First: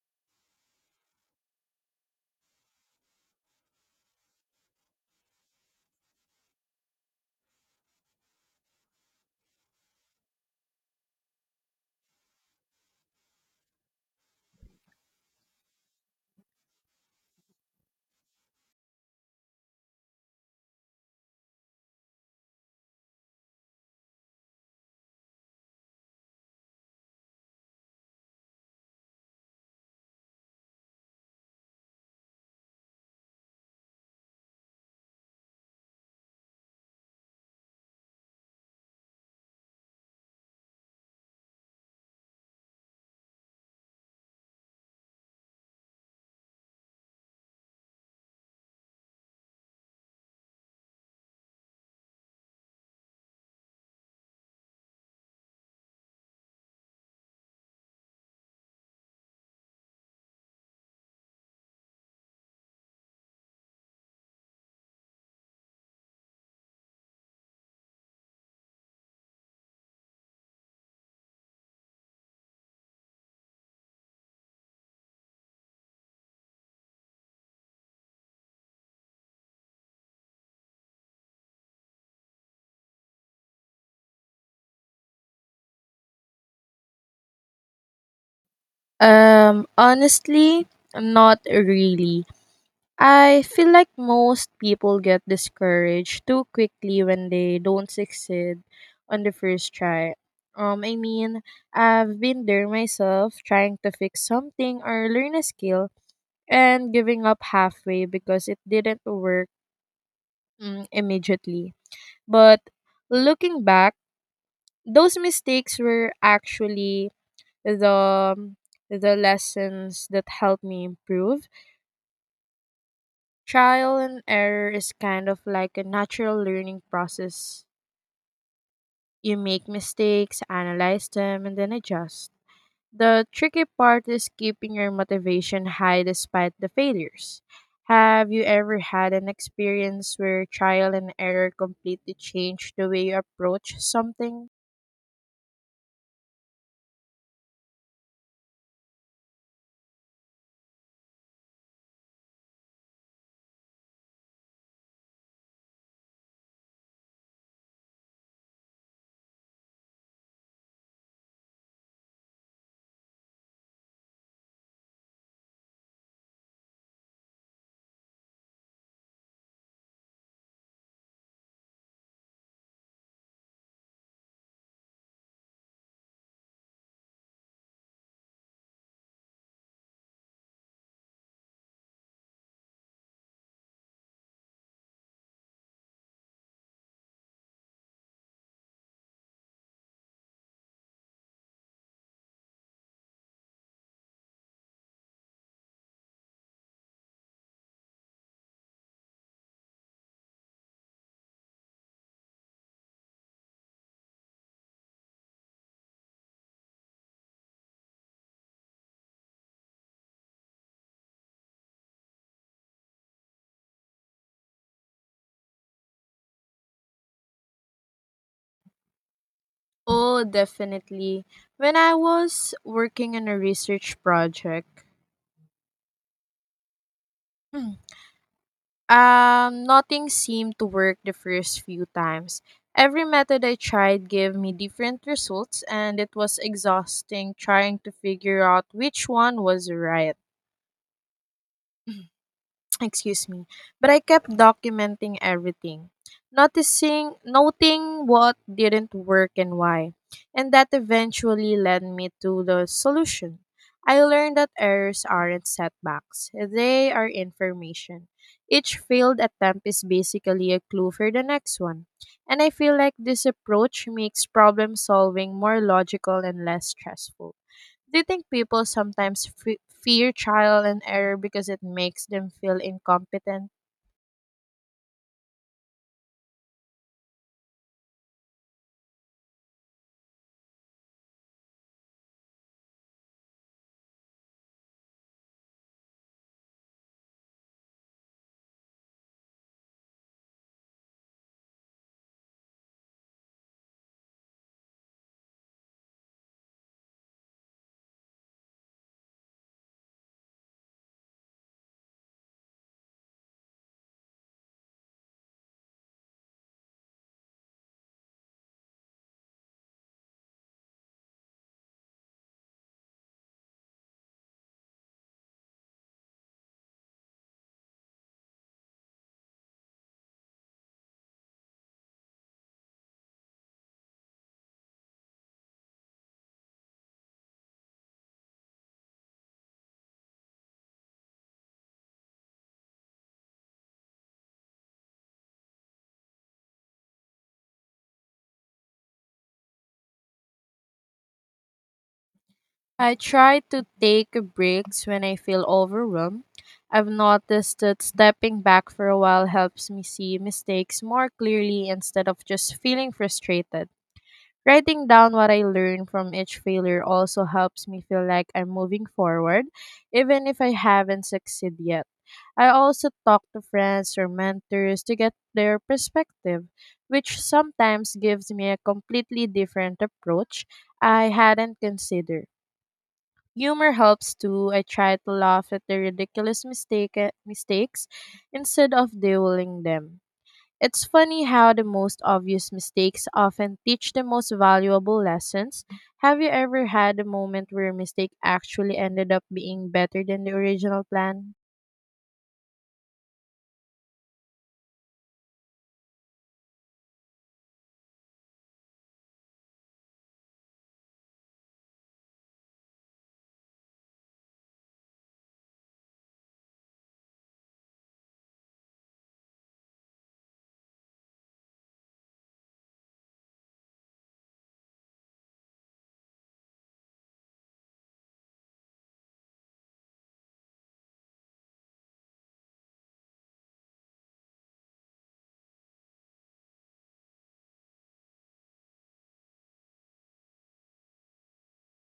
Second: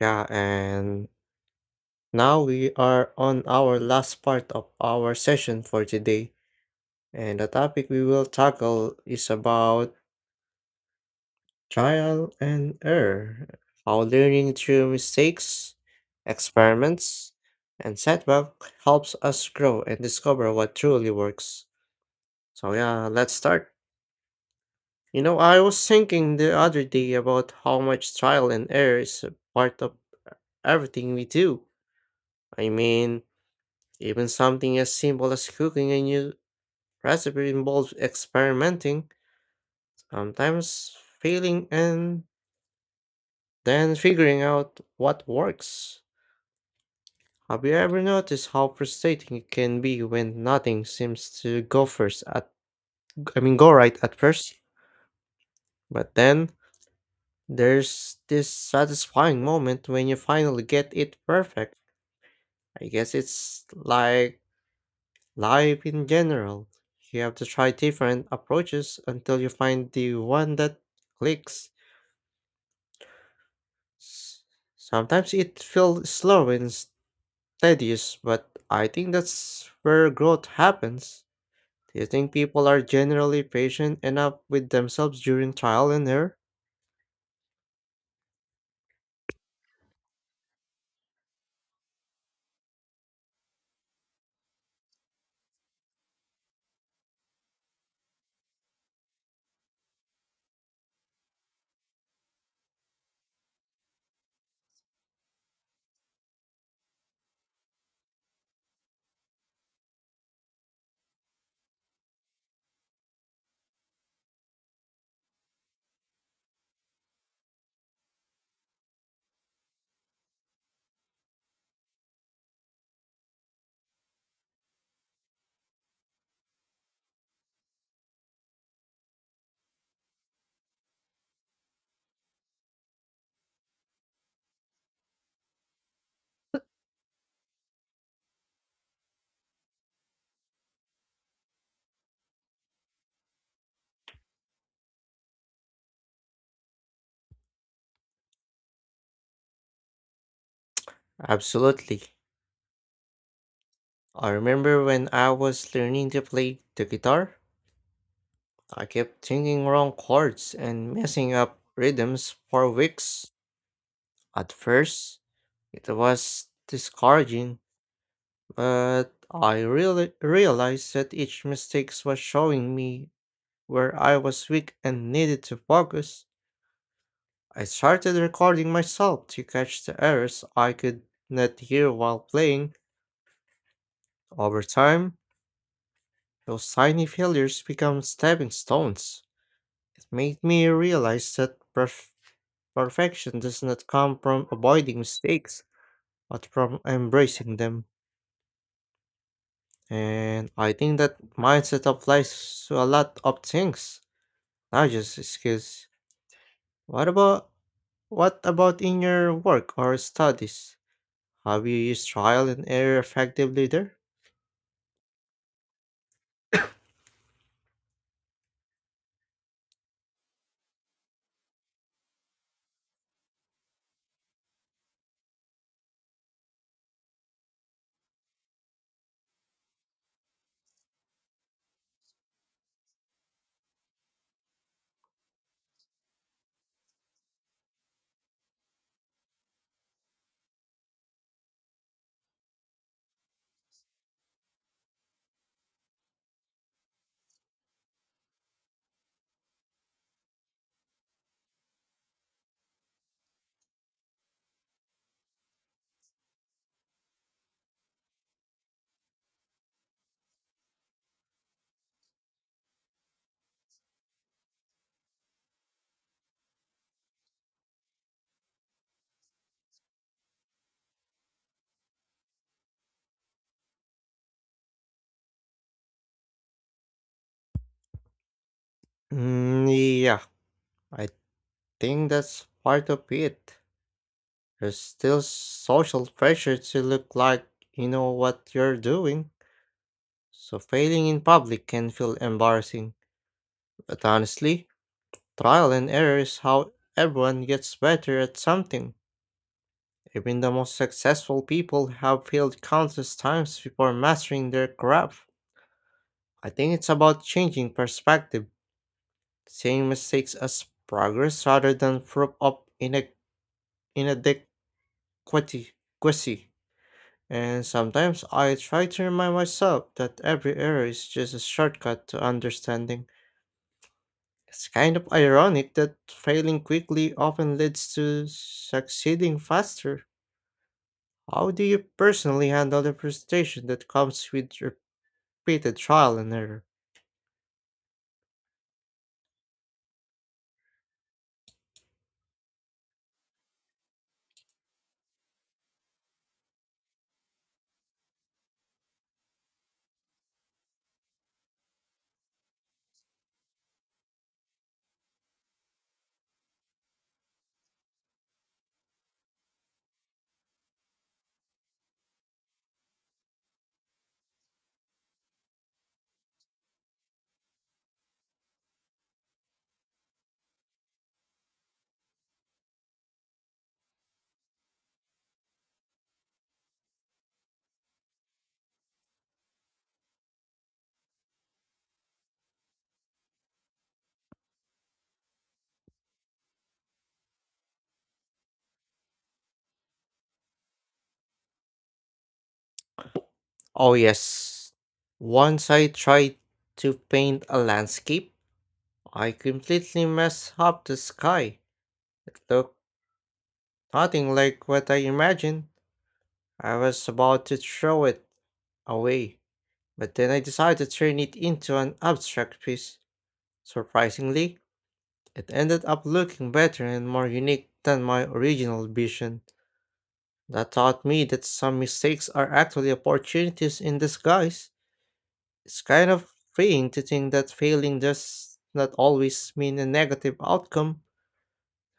Yeah, and now we are on our last part of our session for today. And the topic we will tackle is about trial and error, how learning through mistakes, experiments, and setback helps us grow and discover what truly works. So yeah, let's start. You know, I was thinking the other day about how much trial and error is a part of everything we do. I mean, even something as simple as cooking a new recipe involves experimenting, sometimes failing, and then figuring out what works. Have you ever noticed how frustrating it can be when nothing seems to go first at I mean go right at first? But then there's this satisfying moment when you finally get it perfect. I guess it's like life in general, you have to try different approaches until you find the one that clicks. S- Sometimes it feels slow and tedious, but I think that's where growth happens. Do you think people are generally patient enough with themselves during trial and error? Honestly, not really. I feel like most people get discouraged too quickly when they don't succeed on the first try. I mean, I've been there myself trying to fix something or learn a skill and giving up halfway because it didn't work immediately. But looking back, those mistakes were actually the the lessons that helped me improve. Trial and error is kind of like a natural learning process. You make mistakes, analyze them, and then adjust. The tricky part is keeping your motivation high despite the failures. Have you ever had an experience where trial and error completely changed the way you approach something? Absolutely. I remember when I was learning to play the guitar, I kept singing wrong chords and messing up rhythms for weeks. At first, it was discouraging, but I really realized that each mistake was showing me where I was weak and needed to focus. I started recording myself to catch the errors I could not hear while playing. Over time, those tiny failures become stepping stones. It made me realize that perfection does not come from avoiding mistakes, but from embracing them. And I think that mindset applies to a lot of things, not just skills. What about what about in your work or studies? Have you used trial and error effectively there? Oh, definitely. When I was working on a research project, nothing seemed to work the first few times. Every method I tried gave me different results, and it was exhausting trying to figure out which one was right. Excuse me, but I kept documenting everything, noticing noting what didn't work and why, and that eventually led me to the solution. I learned that errors aren't setbacks, they are information. Each failed attempt is basically a clue for the next one, and I feel like this approach makes problem solving more logical and less stressful. Do you think people sometimes fe fear trial and error because it makes them feel incompetent? Mm, yeah, I think that's part of it. There's still social pressure to look like you know what you're doing, so failing in public can feel embarrassing. But honestly, trial and error is how everyone gets better at something. Even the most successful people have failed countless times before mastering their craft. I think it's about changing perspective, seeing mistakes as progress rather than proof of inadequacy. Inadequacy. Quasi. And sometimes I try to remind myself that every error is just a shortcut to understanding. It's kind of ironic that failing quickly often leads to succeeding faster. How do you personally handle the frustration that comes with your created trial and error? I try to take breaks when I feel overwhelmed. I've noticed that stepping back for a while helps me see mistakes more clearly instead of just feeling frustrated. Writing down what I learned from each failure also helps me feel like I'm moving forward, even if I haven't succeeded yet. I also talk to friends or mentors to get their perspective, which sometimes gives me a completely different approach I hadn't considered. Humor helps too. I try to laugh at the ridiculous mistakes instead of dwelling them. It's funny how the most obvious mistakes often teach the most valuable lessons. Have you ever had a moment where a mistake actually ended up being better than the original plan? Oh, yes. once I tried to paint a landscape. I completely messed up the sky. It looked nothing like what I imagined. I was about to throw it away, but then I decided to turn it into an abstract piece. Surprisingly, it ended up looking better and more unique than my original vision. That taught me that some mistakes are actually opportunities in disguise. It's kind of freeing to think that failing does not always mean a negative outcome.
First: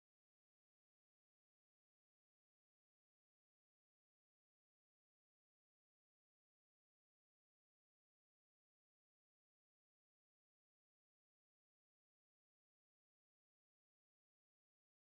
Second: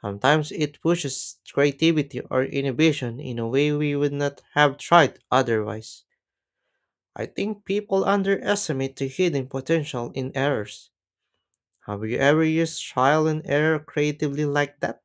Sometimes it pushes creativity or innovation in a way we would not have tried otherwise. I think people underestimate the hidden potential in errors. Have you ever used trial and error creatively like that?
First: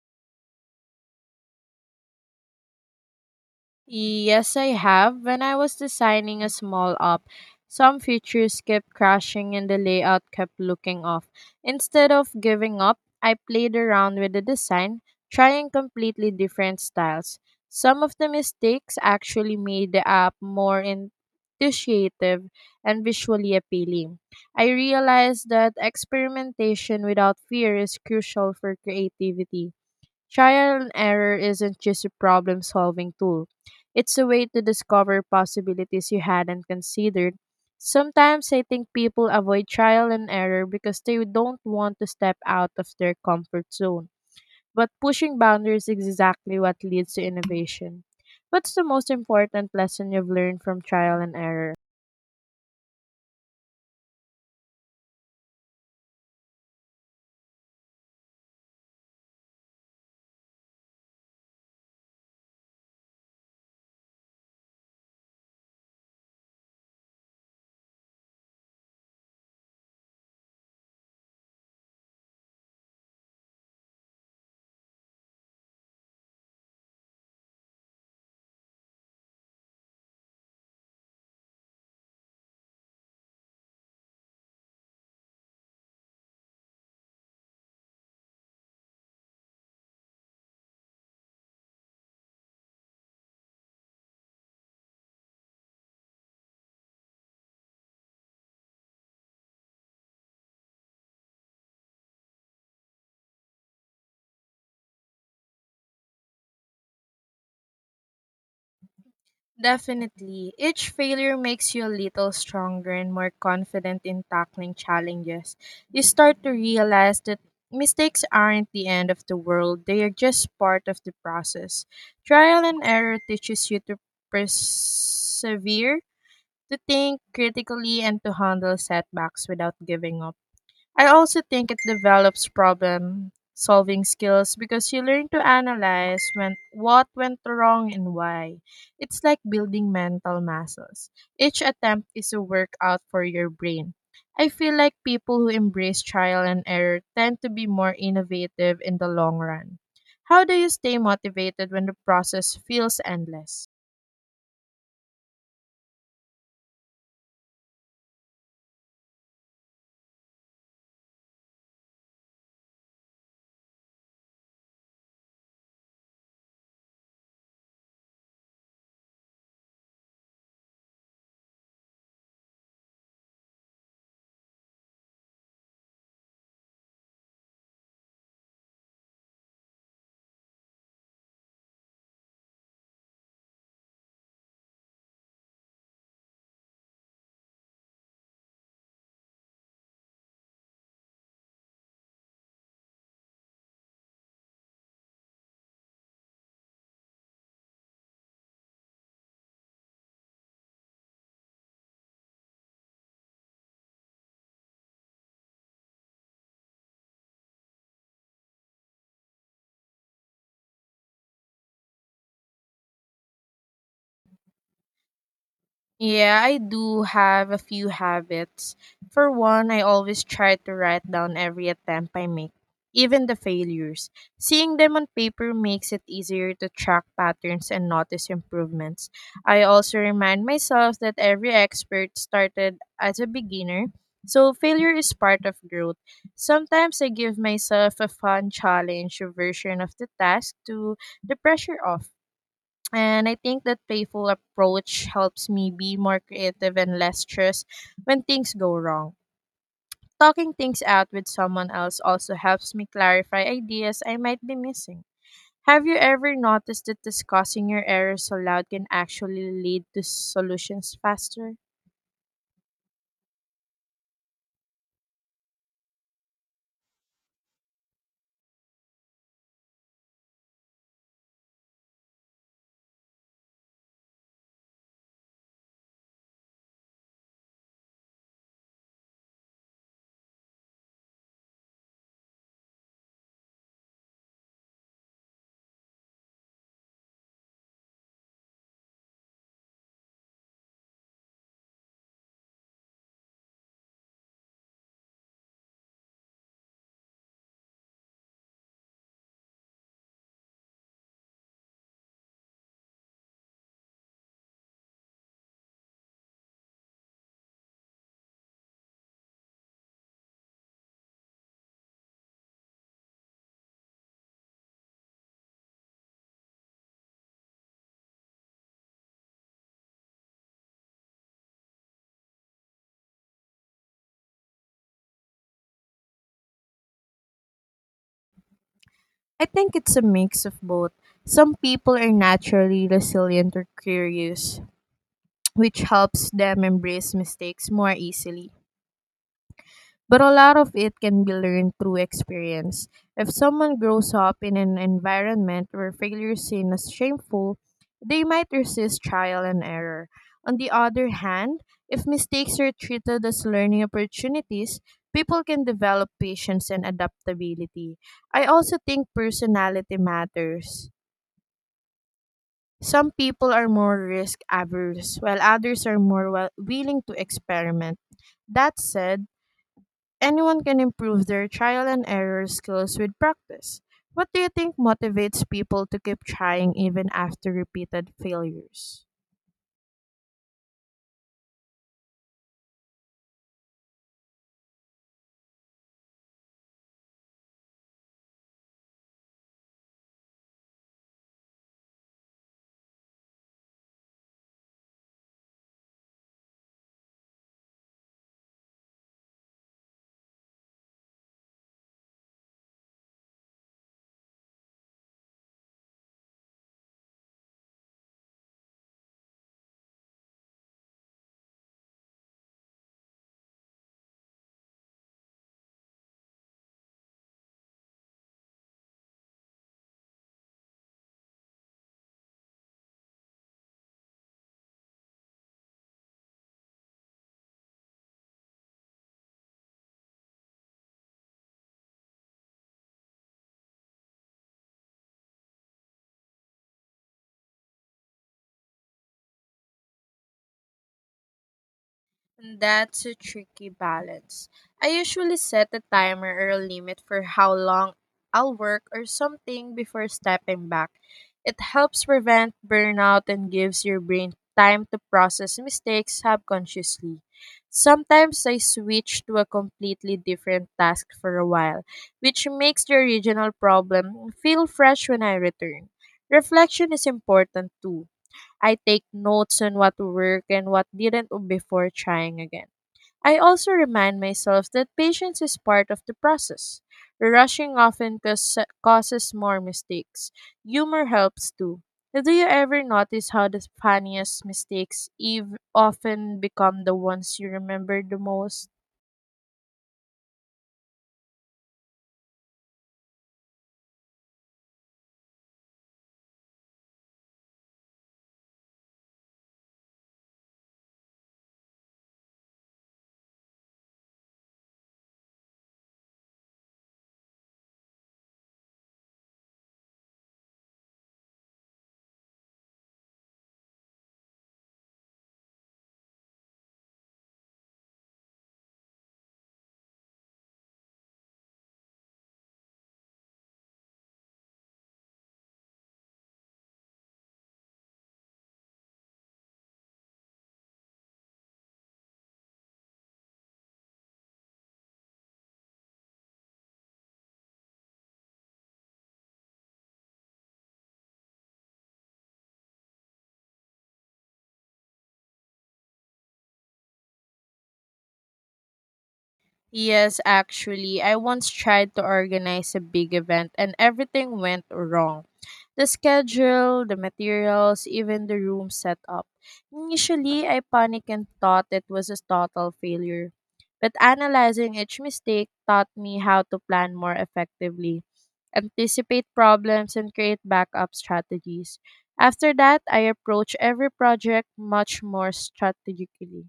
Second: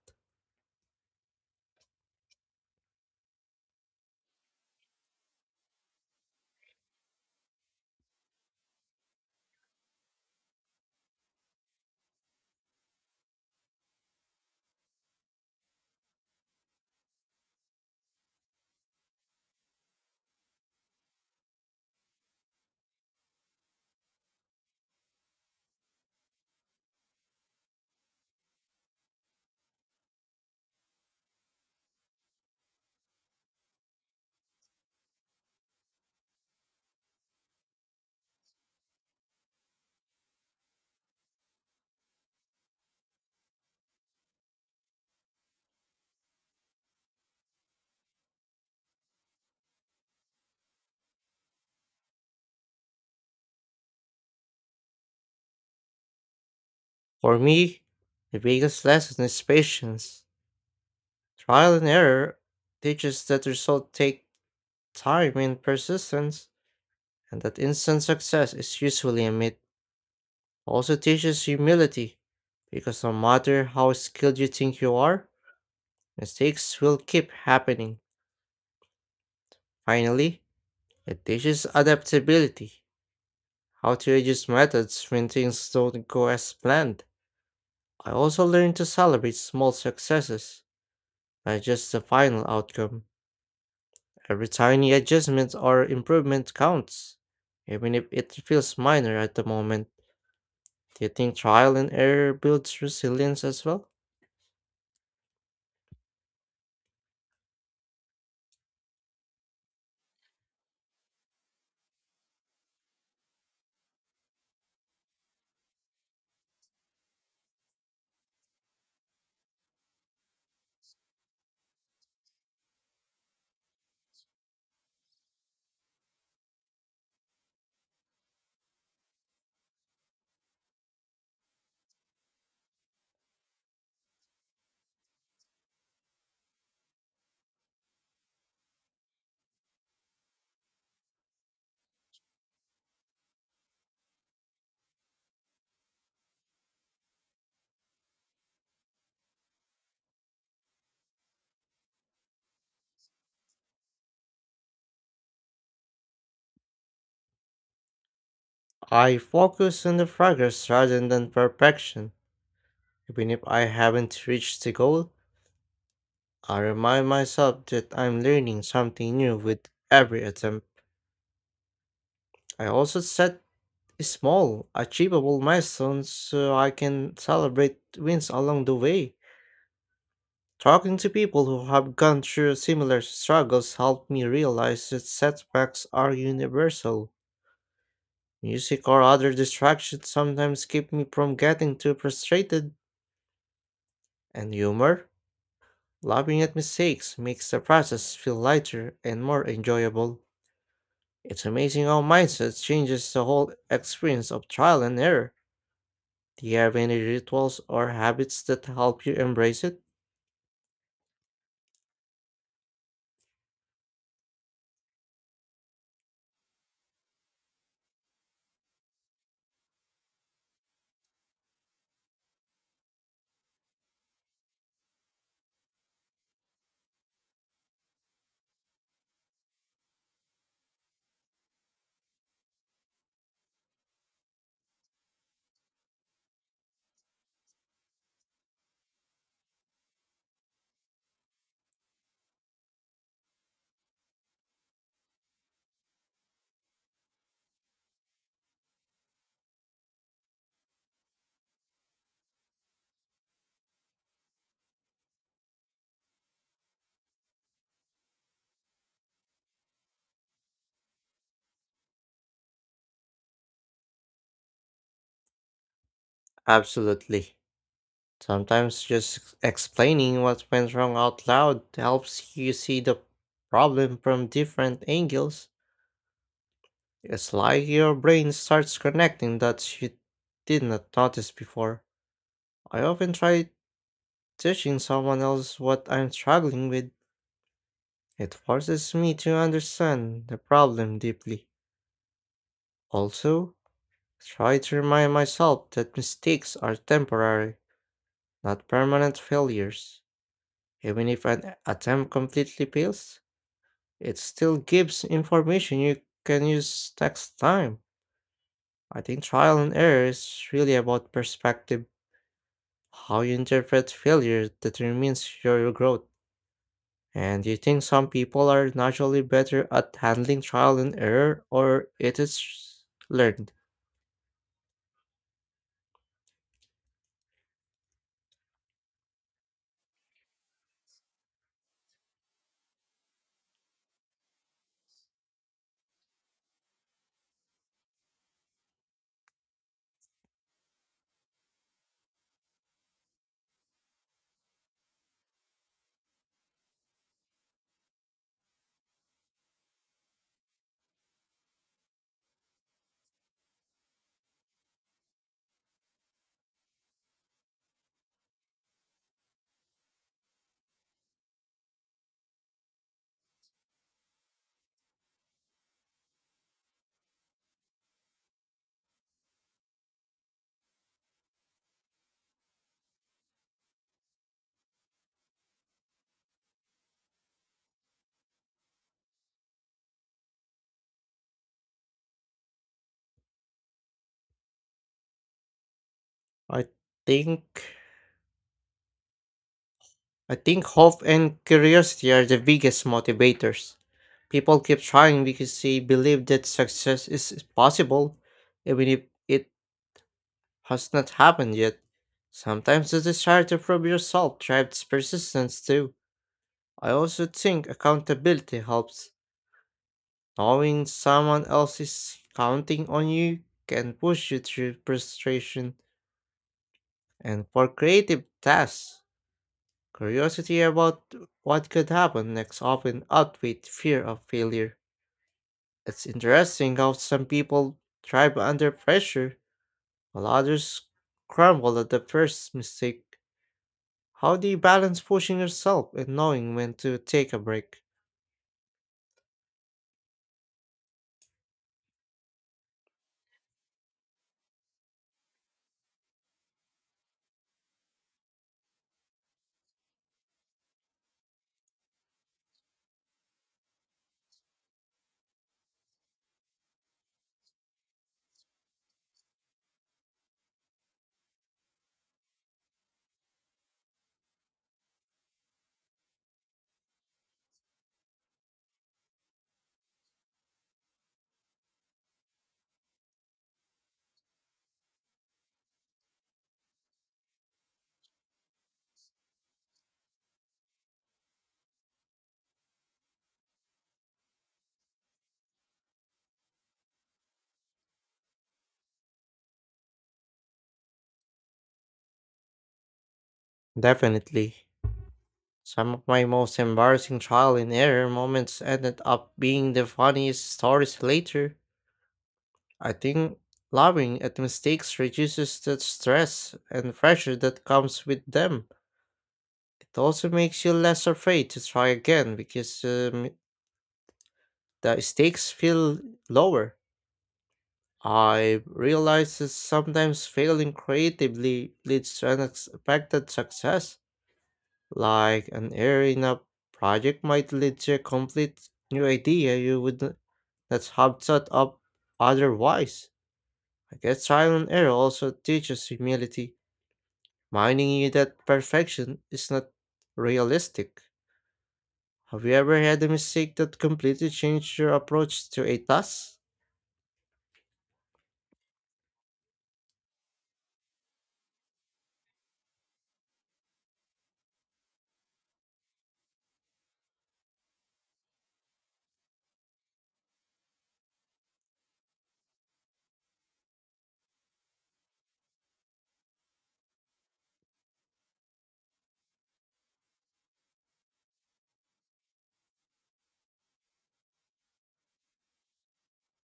Yes, I have. When I was designing a small app, some features kept crashing and the layout kept looking off. Instead of giving up, I played around with the design, trying completely different styles. Some of the mistakes actually made the app more intuitive and visually appealing. I realized that experimentation without fear is crucial for creativity. Trial and error isn't just a problem solving tool, it's a way to discover possibilities you hadn't considered. Sometimes I think people avoid trial and error because they don't want to step out of their comfort zone. But pushing boundaries is exactly what leads to innovation. What's the most important lesson you've learned from trial and error? For me, the biggest lesson is patience. Trial and error teaches that results take time and persistence, and that instant success is usually a myth. Also teaches humility, because no matter how skilled you think you are, mistakes will keep happening. Finally, it teaches adaptability, how to adjust methods when things don't go as planned. I also learned to celebrate small successes, not just the final outcome. Every tiny adjustment or improvement counts, even if it feels minor at the moment. Do you think trial and error builds resilience as well? Definitely. Each failure makes you a little stronger and more confident in tackling challenges. You start to realize that mistakes aren't the end of the world, they are just part of the process. Trial and error teaches you to persevere, to think critically, and to handle setbacks without giving up. I also think it develops problem solving skills because you learn to analyze when what went wrong and why. It's like building mental muscles. Each attempt is a workout for your brain. I feel like people who embrace trial and error tend to be more innovative in the long run. How do you stay motivated when the process feels endless? I focus on the progress rather than perfection. Even if I haven't reached the goal, I remind myself that I'm learning something new with every attempt. I also set small, achievable milestones so I can celebrate wins along the way. Talking to people who have gone through similar struggles helped me realize that setbacks are universal. Music or other distractions sometimes keep me from getting too frustrated, and humor, laughing at mistakes makes the process feel lighter and more enjoyable. It's amazing how mindset changes the whole experience of trial and error. Do you have any rituals or habits that help you embrace it? Yeah, I do have a few habits. For one, I always try to write down every attempt I make, even the failures. Seeing them on paper makes it easier to track patterns and notice improvements. I also remind myself that every expert started as a beginner, so failure is part of growth. Sometimes I give myself a fun challenge version of the task to the pressure off. And I think that playful approach helps me be more creative and less stressed when things go wrong. Talking things out with someone else also helps me clarify ideas I might be missing. Have you ever noticed that discussing your errors aloud can actually lead to solutions faster? Absolutely. Sometimes just explaining what went wrong out loud helps you see the problem from different angles. It's like your brain starts connecting that you did not notice before. I often try teaching someone else what I'm struggling with. It forces me to understand the problem deeply. Also, try to remind myself that mistakes are temporary, not permanent failures. Even if an attempt completely fails, it still gives information you can use next time. I think trial and error is really about perspective. How you interpret failure determines your growth. And do you think some people are naturally better at handling trial and error or it is learned? I think it's a mix of both. Some people are naturally resilient or curious, which helps them embrace mistakes more easily. But a lot of it can be learned through experience. If someone grows up in an environment where failure is seen as shameful, they might resist trial and error. On the other hand, if mistakes are treated as learning opportunities, people can develop patience and adaptability. I also think personality matters. Some people are more risk averse, while others are more willing to experiment. That said, anyone can improve their trial and error skills with practice. What do you think motivates people to keep trying even after repeated failures? I think I think hope and curiosity are the biggest motivators. People keep trying because they believe that success is possible, even if it has not happened yet. Sometimes the desire to prove yourself drives persistence too. I also think accountability helps. Knowing someone else is counting on you can push you through frustration. And for creative tasks, curiosity about what could happen next often outweighs fear of failure. It's interesting how some people thrive under pressure, while others crumble at the first mistake. How do you balance pushing yourself and knowing when to take a break? That's a tricky balance. I usually set a timer or a limit for how long I'll work or something before stepping back. It helps prevent burnout and gives your brain time to process mistakes subconsciously. Sometimes I switch to a completely different task for a while, which makes the original problem feel fresh when I return. Reflection is important too. I take notes on what worked and what didn't before trying again. I also remind myself that patience is part of the process. Rushing often causes more mistakes. Humor helps too. Do you ever notice how the funniest mistakes eve often become the ones you remember the most? Definitely. Some of my most embarrassing trial and error moments ended up being the funniest stories later. I think laughing at mistakes reduces the stress and pressure that comes with them. It also makes you less afraid to try again because the stakes feel lower. I realize that sometimes failing creatively leads to unexpected success. Like an area in a project might lead to a complete new idea you not have thought of otherwise. I guess trial and error also teaches humility, reminding you that perfection is not realistic. Have you ever had a mistake that completely changed your approach to a task? Yes, actually, I once tried to organize a big event and everything went wrong. The schedule, the materials, even the room setup. Initially, I panicked and thought it was a total failure. But analyzing each mistake taught me how to plan more effectively, anticipate problems, and create backup strategies. After that, I approach every project much more strategically.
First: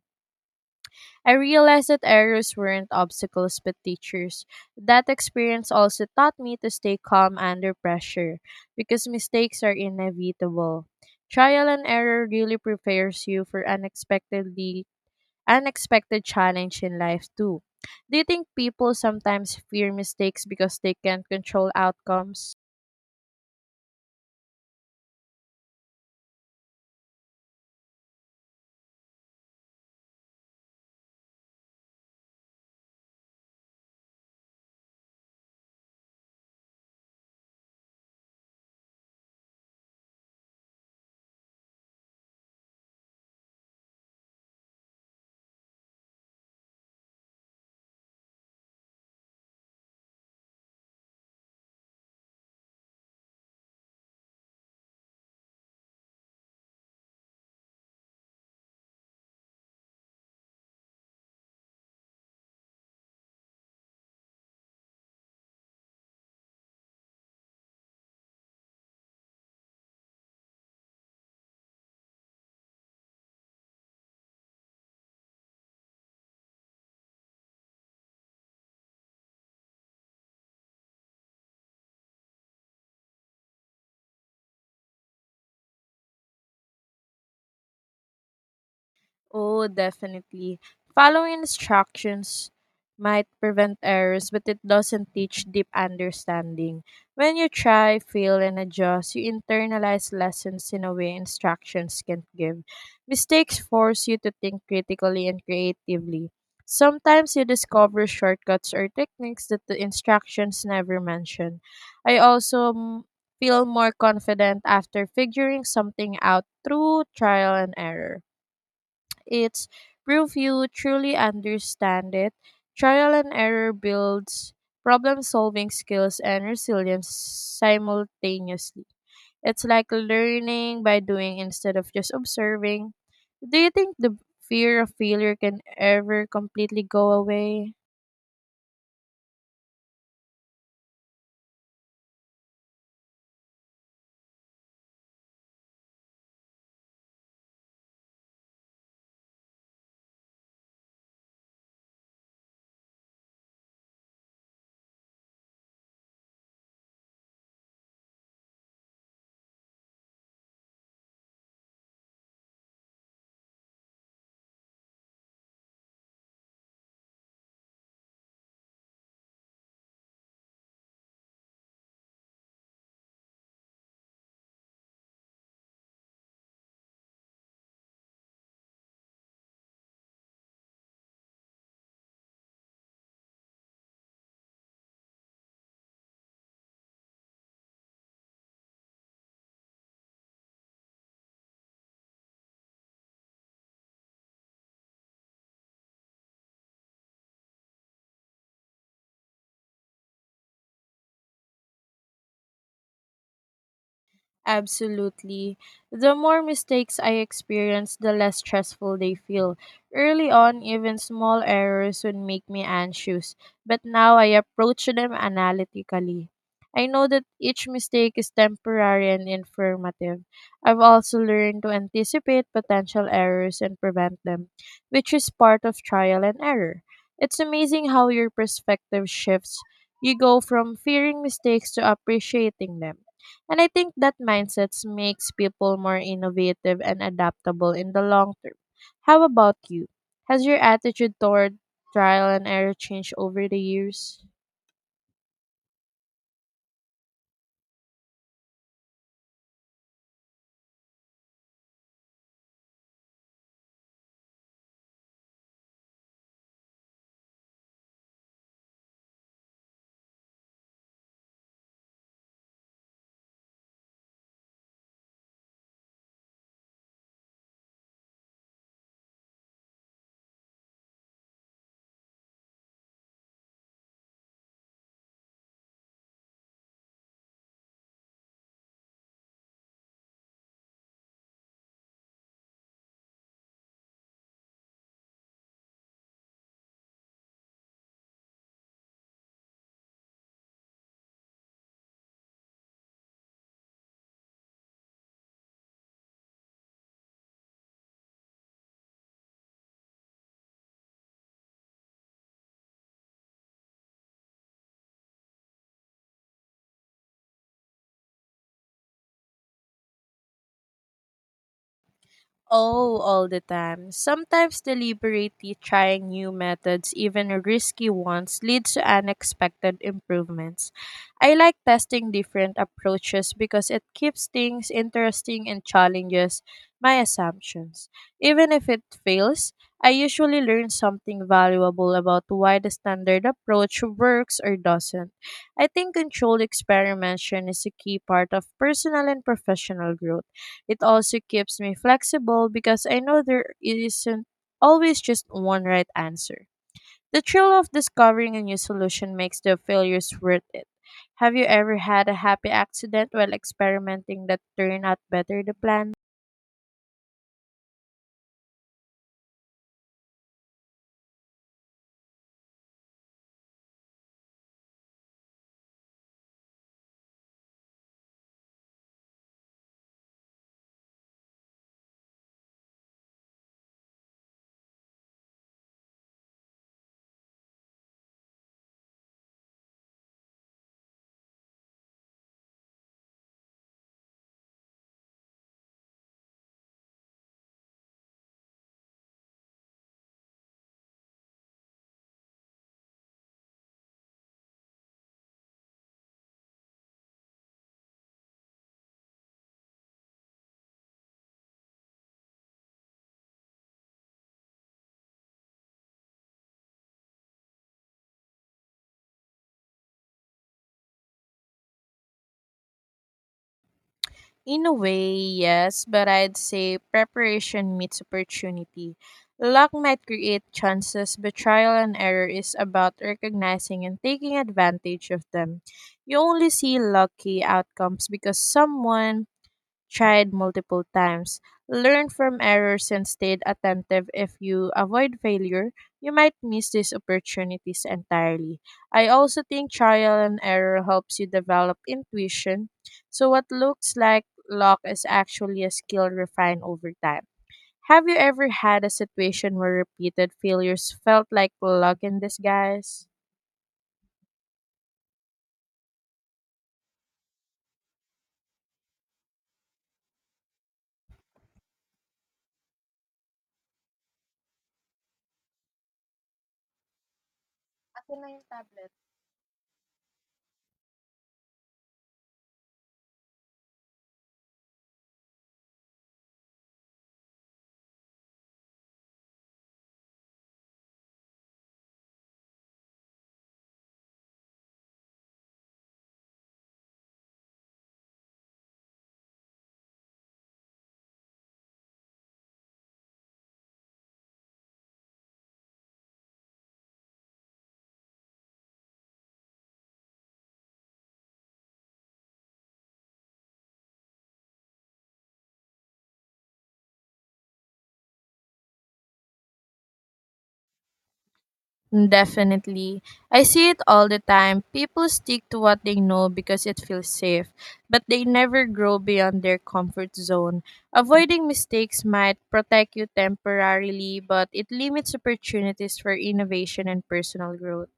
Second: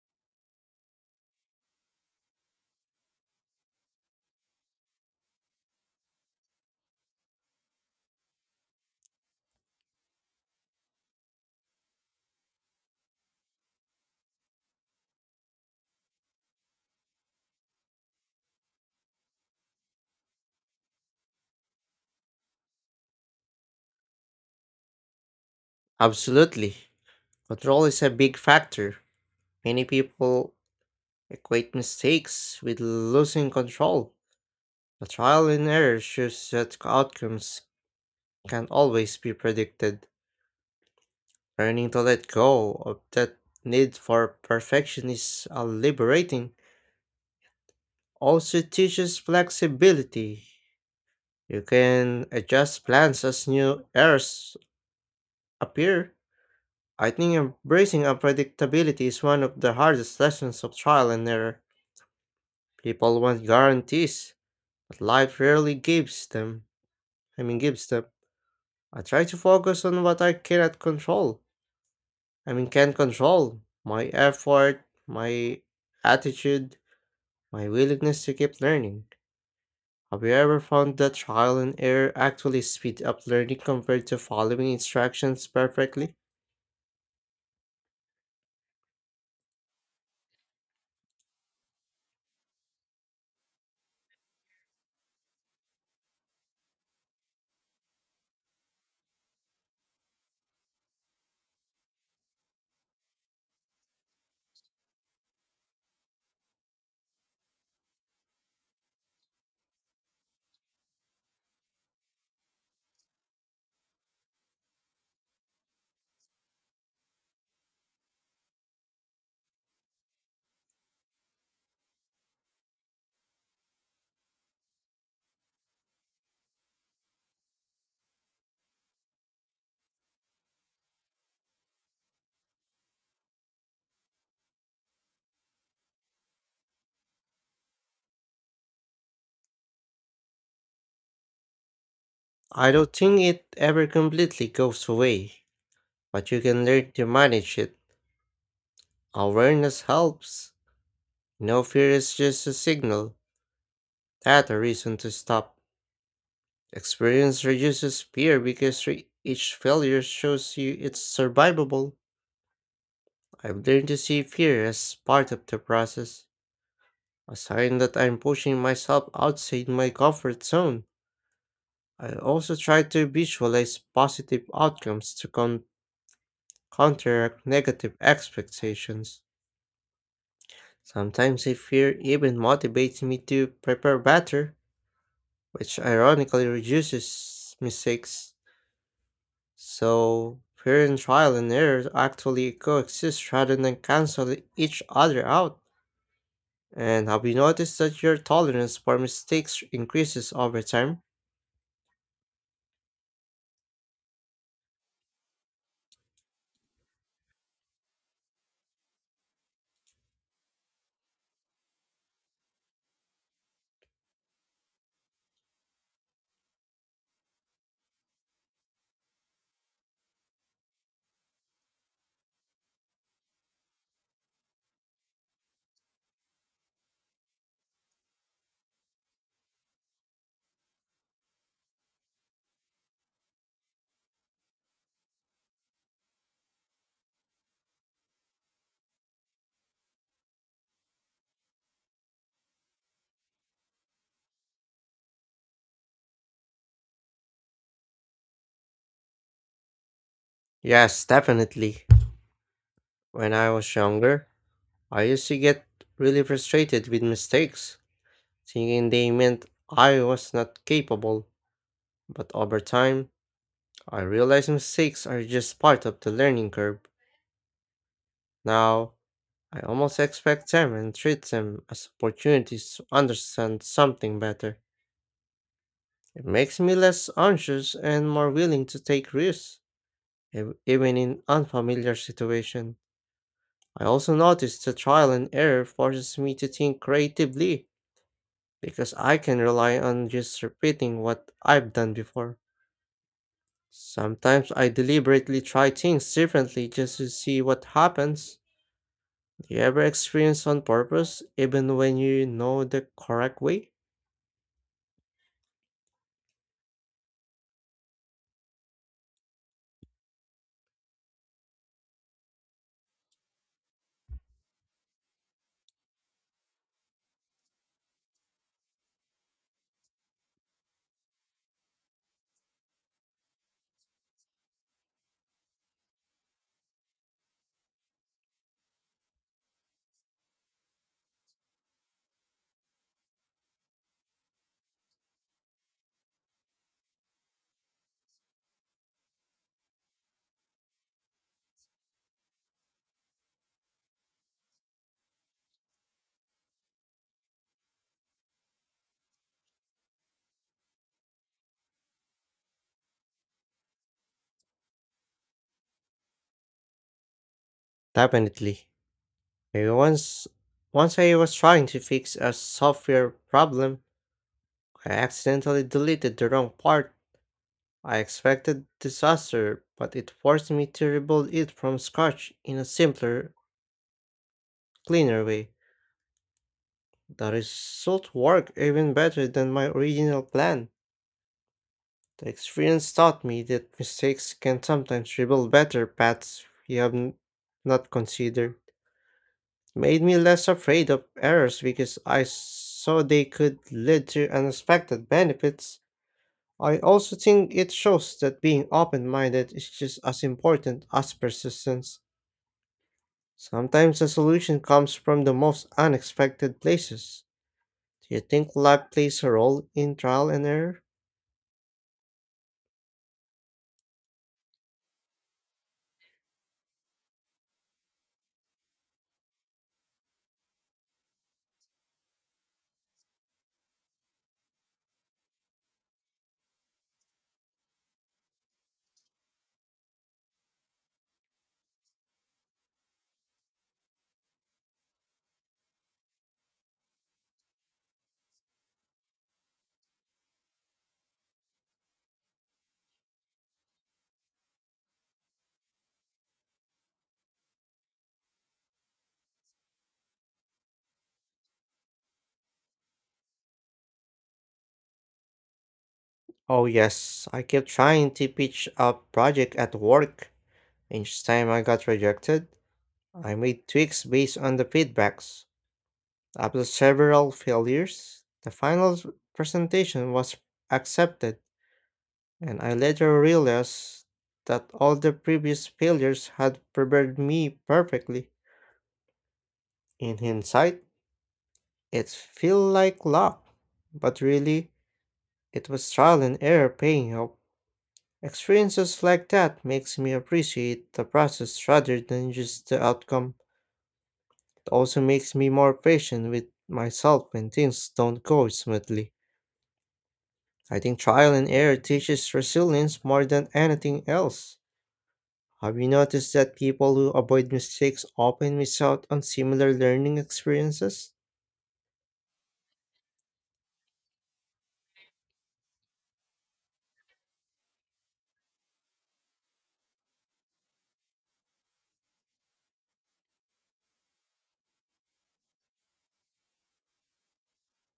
I realized that errors weren't obstacles but teachers. That experience also taught me to stay calm under pressure because mistakes are inevitable. Trial and error really prepares you for unexpected challenge in life too. Do you think people sometimes fear mistakes because they can't control outcomes? Absolutely. Control is a big factor. Many people equate mistakes with losing control, but trial and error shows that outcomes can always be predicted. Learning to let go of that need for perfection is a liberating. Also teaches flexibility. You can adjust plans as new errors appear. I think embracing unpredictability is one of the hardest lessons of trial and error. People want guarantees, but life rarely gives them. I try to focus on what I cannot control I mean, can control: my effort, my attitude, my willingness to keep learning. Have you ever found that trial and error actually speed up learning compared to following instructions perfectly? Oh, definitely. Following instructions might prevent errors, but it doesn't teach deep understanding. When you try, fail, and adjust, you internalize lessons in a way instructions can't give. Mistakes force you to think critically and creatively. Sometimes you discover shortcuts or techniques that the instructions never mention. I also feel more confident after figuring something out through trial and error. It's proof you truly understand it. Trial and error builds problem solving skills and resilience simultaneously. It's like learning by doing instead of just observing. Do you think the fear of failure can ever completely go away? I don't think it ever completely goes away, but you can learn to manage it. Awareness helps. No fear is just a signal, not a reason to stop. Experience reduces fear because each failure shows you it's survivable. I've learned to see fear as part of the process, a sign that I'm pushing myself outside my comfort zone. I also try to visualize positive outcomes to counteract negative expectations. Sometimes a fear even motivates me to prepare better, which ironically reduces mistakes. So, fear and trial and error actually coexist rather than cancel each other out. And have you noticed that your tolerance for mistakes increases over time? Absolutely. The more mistakes I experience, the less stressful they feel. Early on, even small errors would make me anxious, but now I approach them analytically. I know that each mistake is temporary and informative. I've also learned to anticipate potential errors and prevent them, which is part of trial and error. It's amazing how your perspective shifts. You go from fearing mistakes to appreciating them. And I think that mindsets makes people more innovative and adaptable in the long term. How about you? Has your attitude toward trial and error changed over the years? Yes, definitely. When I was younger, I used to get really frustrated with mistakes, thinking they meant I was not capable. But over time, I realized mistakes are just part of the learning curve. Now, I almost expect them and treat them as opportunities to understand something better. It makes me less anxious and more willing to take risks, even in unfamiliar situation. I also noticed that trial and error forces me to think creatively because I can rely on just repeating what I've done before. Sometimes I deliberately try things differently just to see what happens. Do you ever experience on purpose even when you know the correct way? Oh, all the time. Sometimes deliberately trying new methods, even risky ones, leads to unexpected improvements. I like testing different approaches because it keeps things interesting and challenges my assumptions. Even if it fails, I usually learn something valuable about why the standard approach works or doesn't. I think controlled experimentation is a key part of personal and professional growth. It also keeps me flexible because I know there isn't always just one right answer. The thrill of discovering a new solution makes the failures worth it. Have you ever had a happy accident while experimenting that turned out better than planned? Definitely. I once once I was trying to fix a software problem. I accidentally deleted the wrong part. I expected disaster, but it forced me to rebuild it from scratch in a simpler, cleaner way. The result worked even better than my original plan. The experience taught me that mistakes can sometimes reveal better paths we not considered. It made me less afraid of errors because I saw they could lead to unexpected benefits. I also think it shows that being open minded is just as important as persistence. Sometimes the solution comes from the most unexpected places. Do you think luck plays a role in trial and error? In a way, yes, but I'd say preparation meets opportunity. Luck might create chances, but trial and error is about recognizing and taking advantage of them. You only see lucky outcomes because someone tried multiple times, learn from errors, and stayed attentive. If you avoid failure, you might miss these opportunities entirely. I also think trial and error helps you develop intuition. So, what looks like luck is actually a skill refined over time. Have you ever had a situation where repeated failures felt like luck in disguise? Oh, yes. I kept trying to pitch a project at work. Each time I got rejected, I made tweaks based on the feedbacks. After several failures, the presentation was accepted, and I later realized that all the previous failures had prepared me perfectly. In hindsight, it feel like luck, but really, it was trial and error paying off. Experiences like that makes me appreciate the process rather than just the outcome. It also makes me more patient with myself when things don't go smoothly. I think trial and error teaches resilience more than anything else. Have you noticed that people who avoid mistakes often miss out on similar learning experiences? Definitely. I see it all the time. People stick to what they know because it feels safe, but they never grow beyond their comfort zone. Avoiding mistakes might protect you temporarily, but it limits opportunities for innovation and personal growth.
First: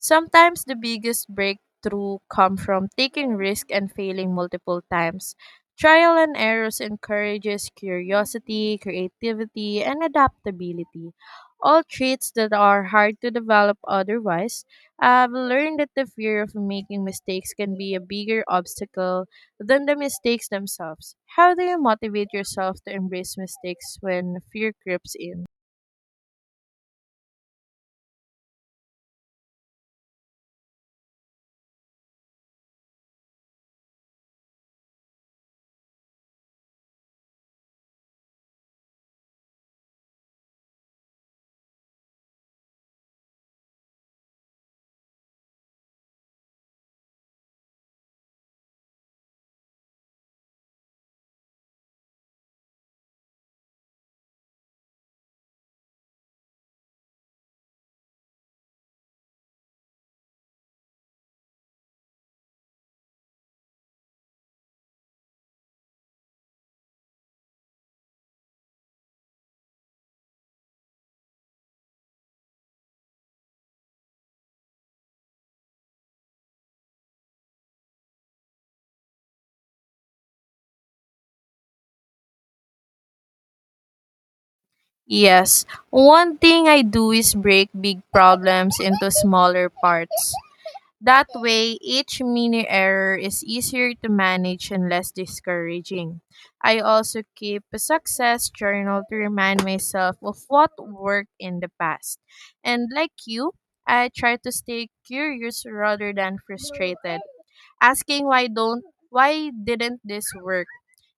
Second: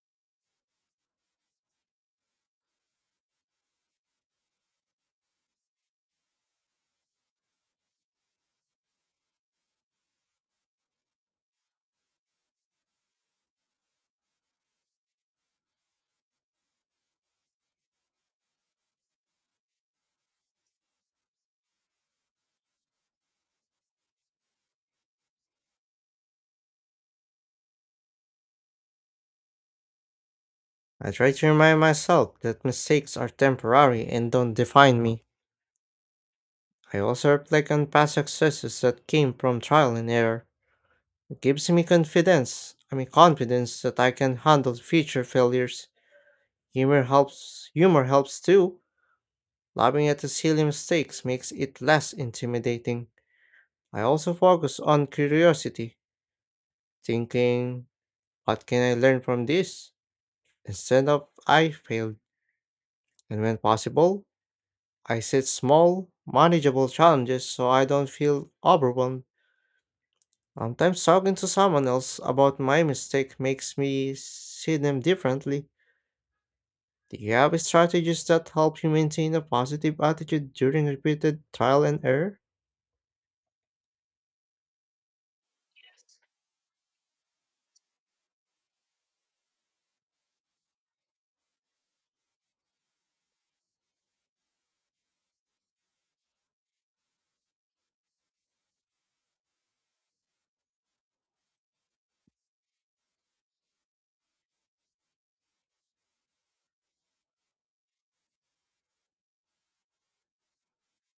Sometimes the biggest breakthrough come from taking risk and failing multiple times. Trial and errors encourages curiosity, creativity, and adaptability. All traits that are hard to develop otherwise. I've learned that the fear of making mistakes can be a bigger obstacle than the mistakes themselves. How do you motivate yourself to embrace mistakes when fear creeps in? I try to remind myself that mistakes are temporary and don't define me. I also reflect on past successes that came from trial and error. It gives me confidence that I can handle future failures. Humor helps too. Laughing at the silly mistakes makes it less intimidating. I also focus on curiosity, thinking, what can I learn from this? Instead of I failed. And when possible, I set small, manageable challenges so I don't feel overwhelmed. Sometimes talking to someone else about my mistake makes me see them differently. Do you have strategies that help you maintain a positive attitude during repeated trial and error? Yes, one thing I do is break big problems into smaller parts. That way, each mini error is easier to manage and less discouraging. I also keep a success journal to remind myself of what worked in the past. And like you, I try to stay curious rather than frustrated, asking why didn't this work,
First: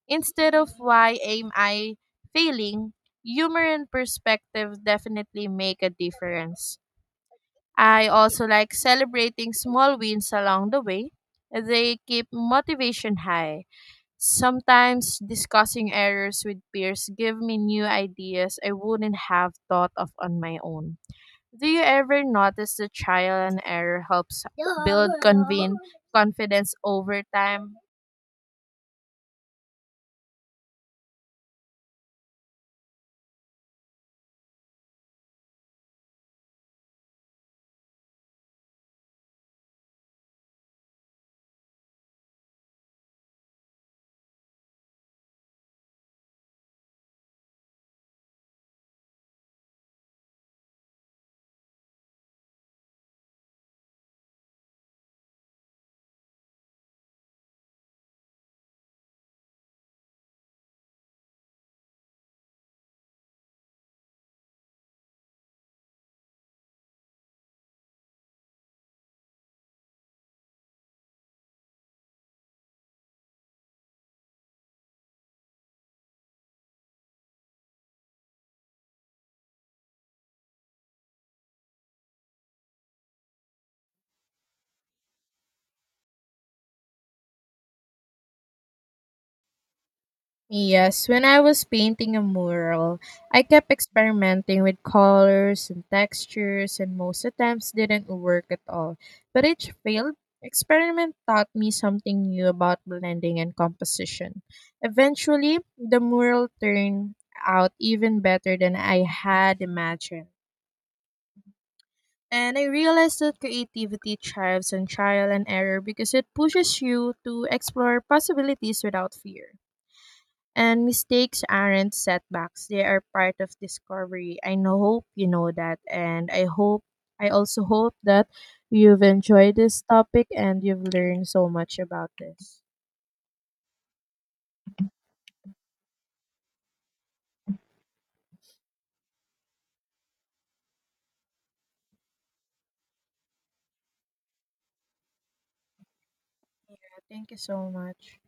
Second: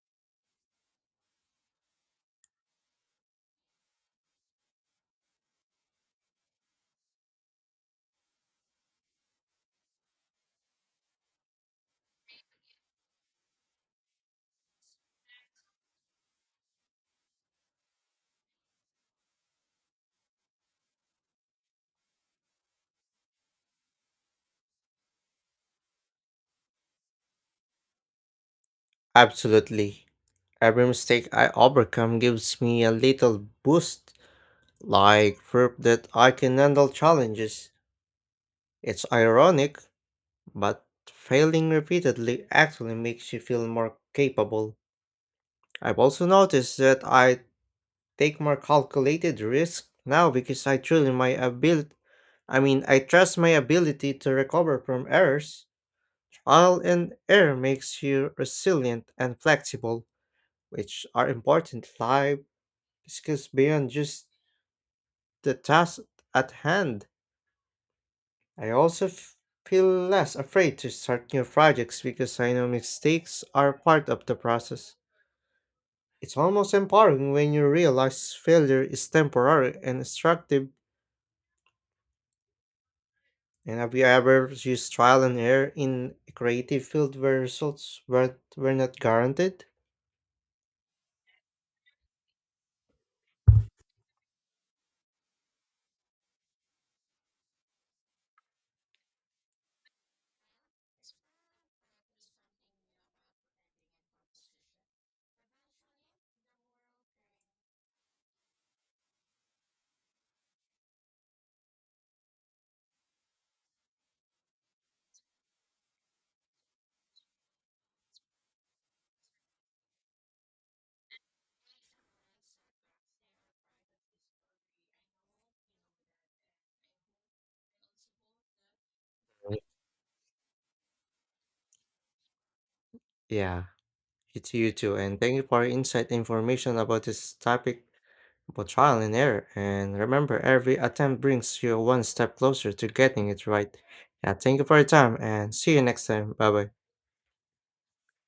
instead of why am I failing. Humor and perspective definitely make a difference. I also like celebrating small wins along the way. They keep motivation high. Sometimes discussing errors with peers give me new ideas I wouldn't have thought of on my own. Do you ever notice the trial and error helps build confidence over time? Absolutely. Every mistake I overcome gives me a little boost, like proof that I can handle challenges. It's ironic, but failing repeatedly actually makes you feel more capable. I've also noticed that I take more calculated risk now because I truly my ability I mean I trust my ability to recover from errors. Trial and error makes you resilient and flexible, which are important life skills beyond just the task at hand. I also feel less afraid to start new projects because I know mistakes are part of the process. It's almost empowering when you realize failure is temporary and instructive. And have you ever used trial and error in a creative field where results were not guaranteed? Yes, when I was painting a mural, I kept experimenting with colors and textures, and most attempts didn't work at all. But each failed experiment taught me something new about blending and composition. Eventually, the mural turned out even better than I had imagined. And I realized that creativity thrives on trial and error because it pushes you to explore possibilities without fear. And mistakes aren't setbacks. They are part of discovery. I know hope you know that. And I hope I also hope that you've enjoyed this topic and you've learned so much about this. Yeah, it's you too. And thank you for your insight and information about this topic about trial and error. And remember, every attempt brings you one step closer to getting it right. Yeah, thank you for your time and see you next time. Bye bye. Yeah, thank you so much.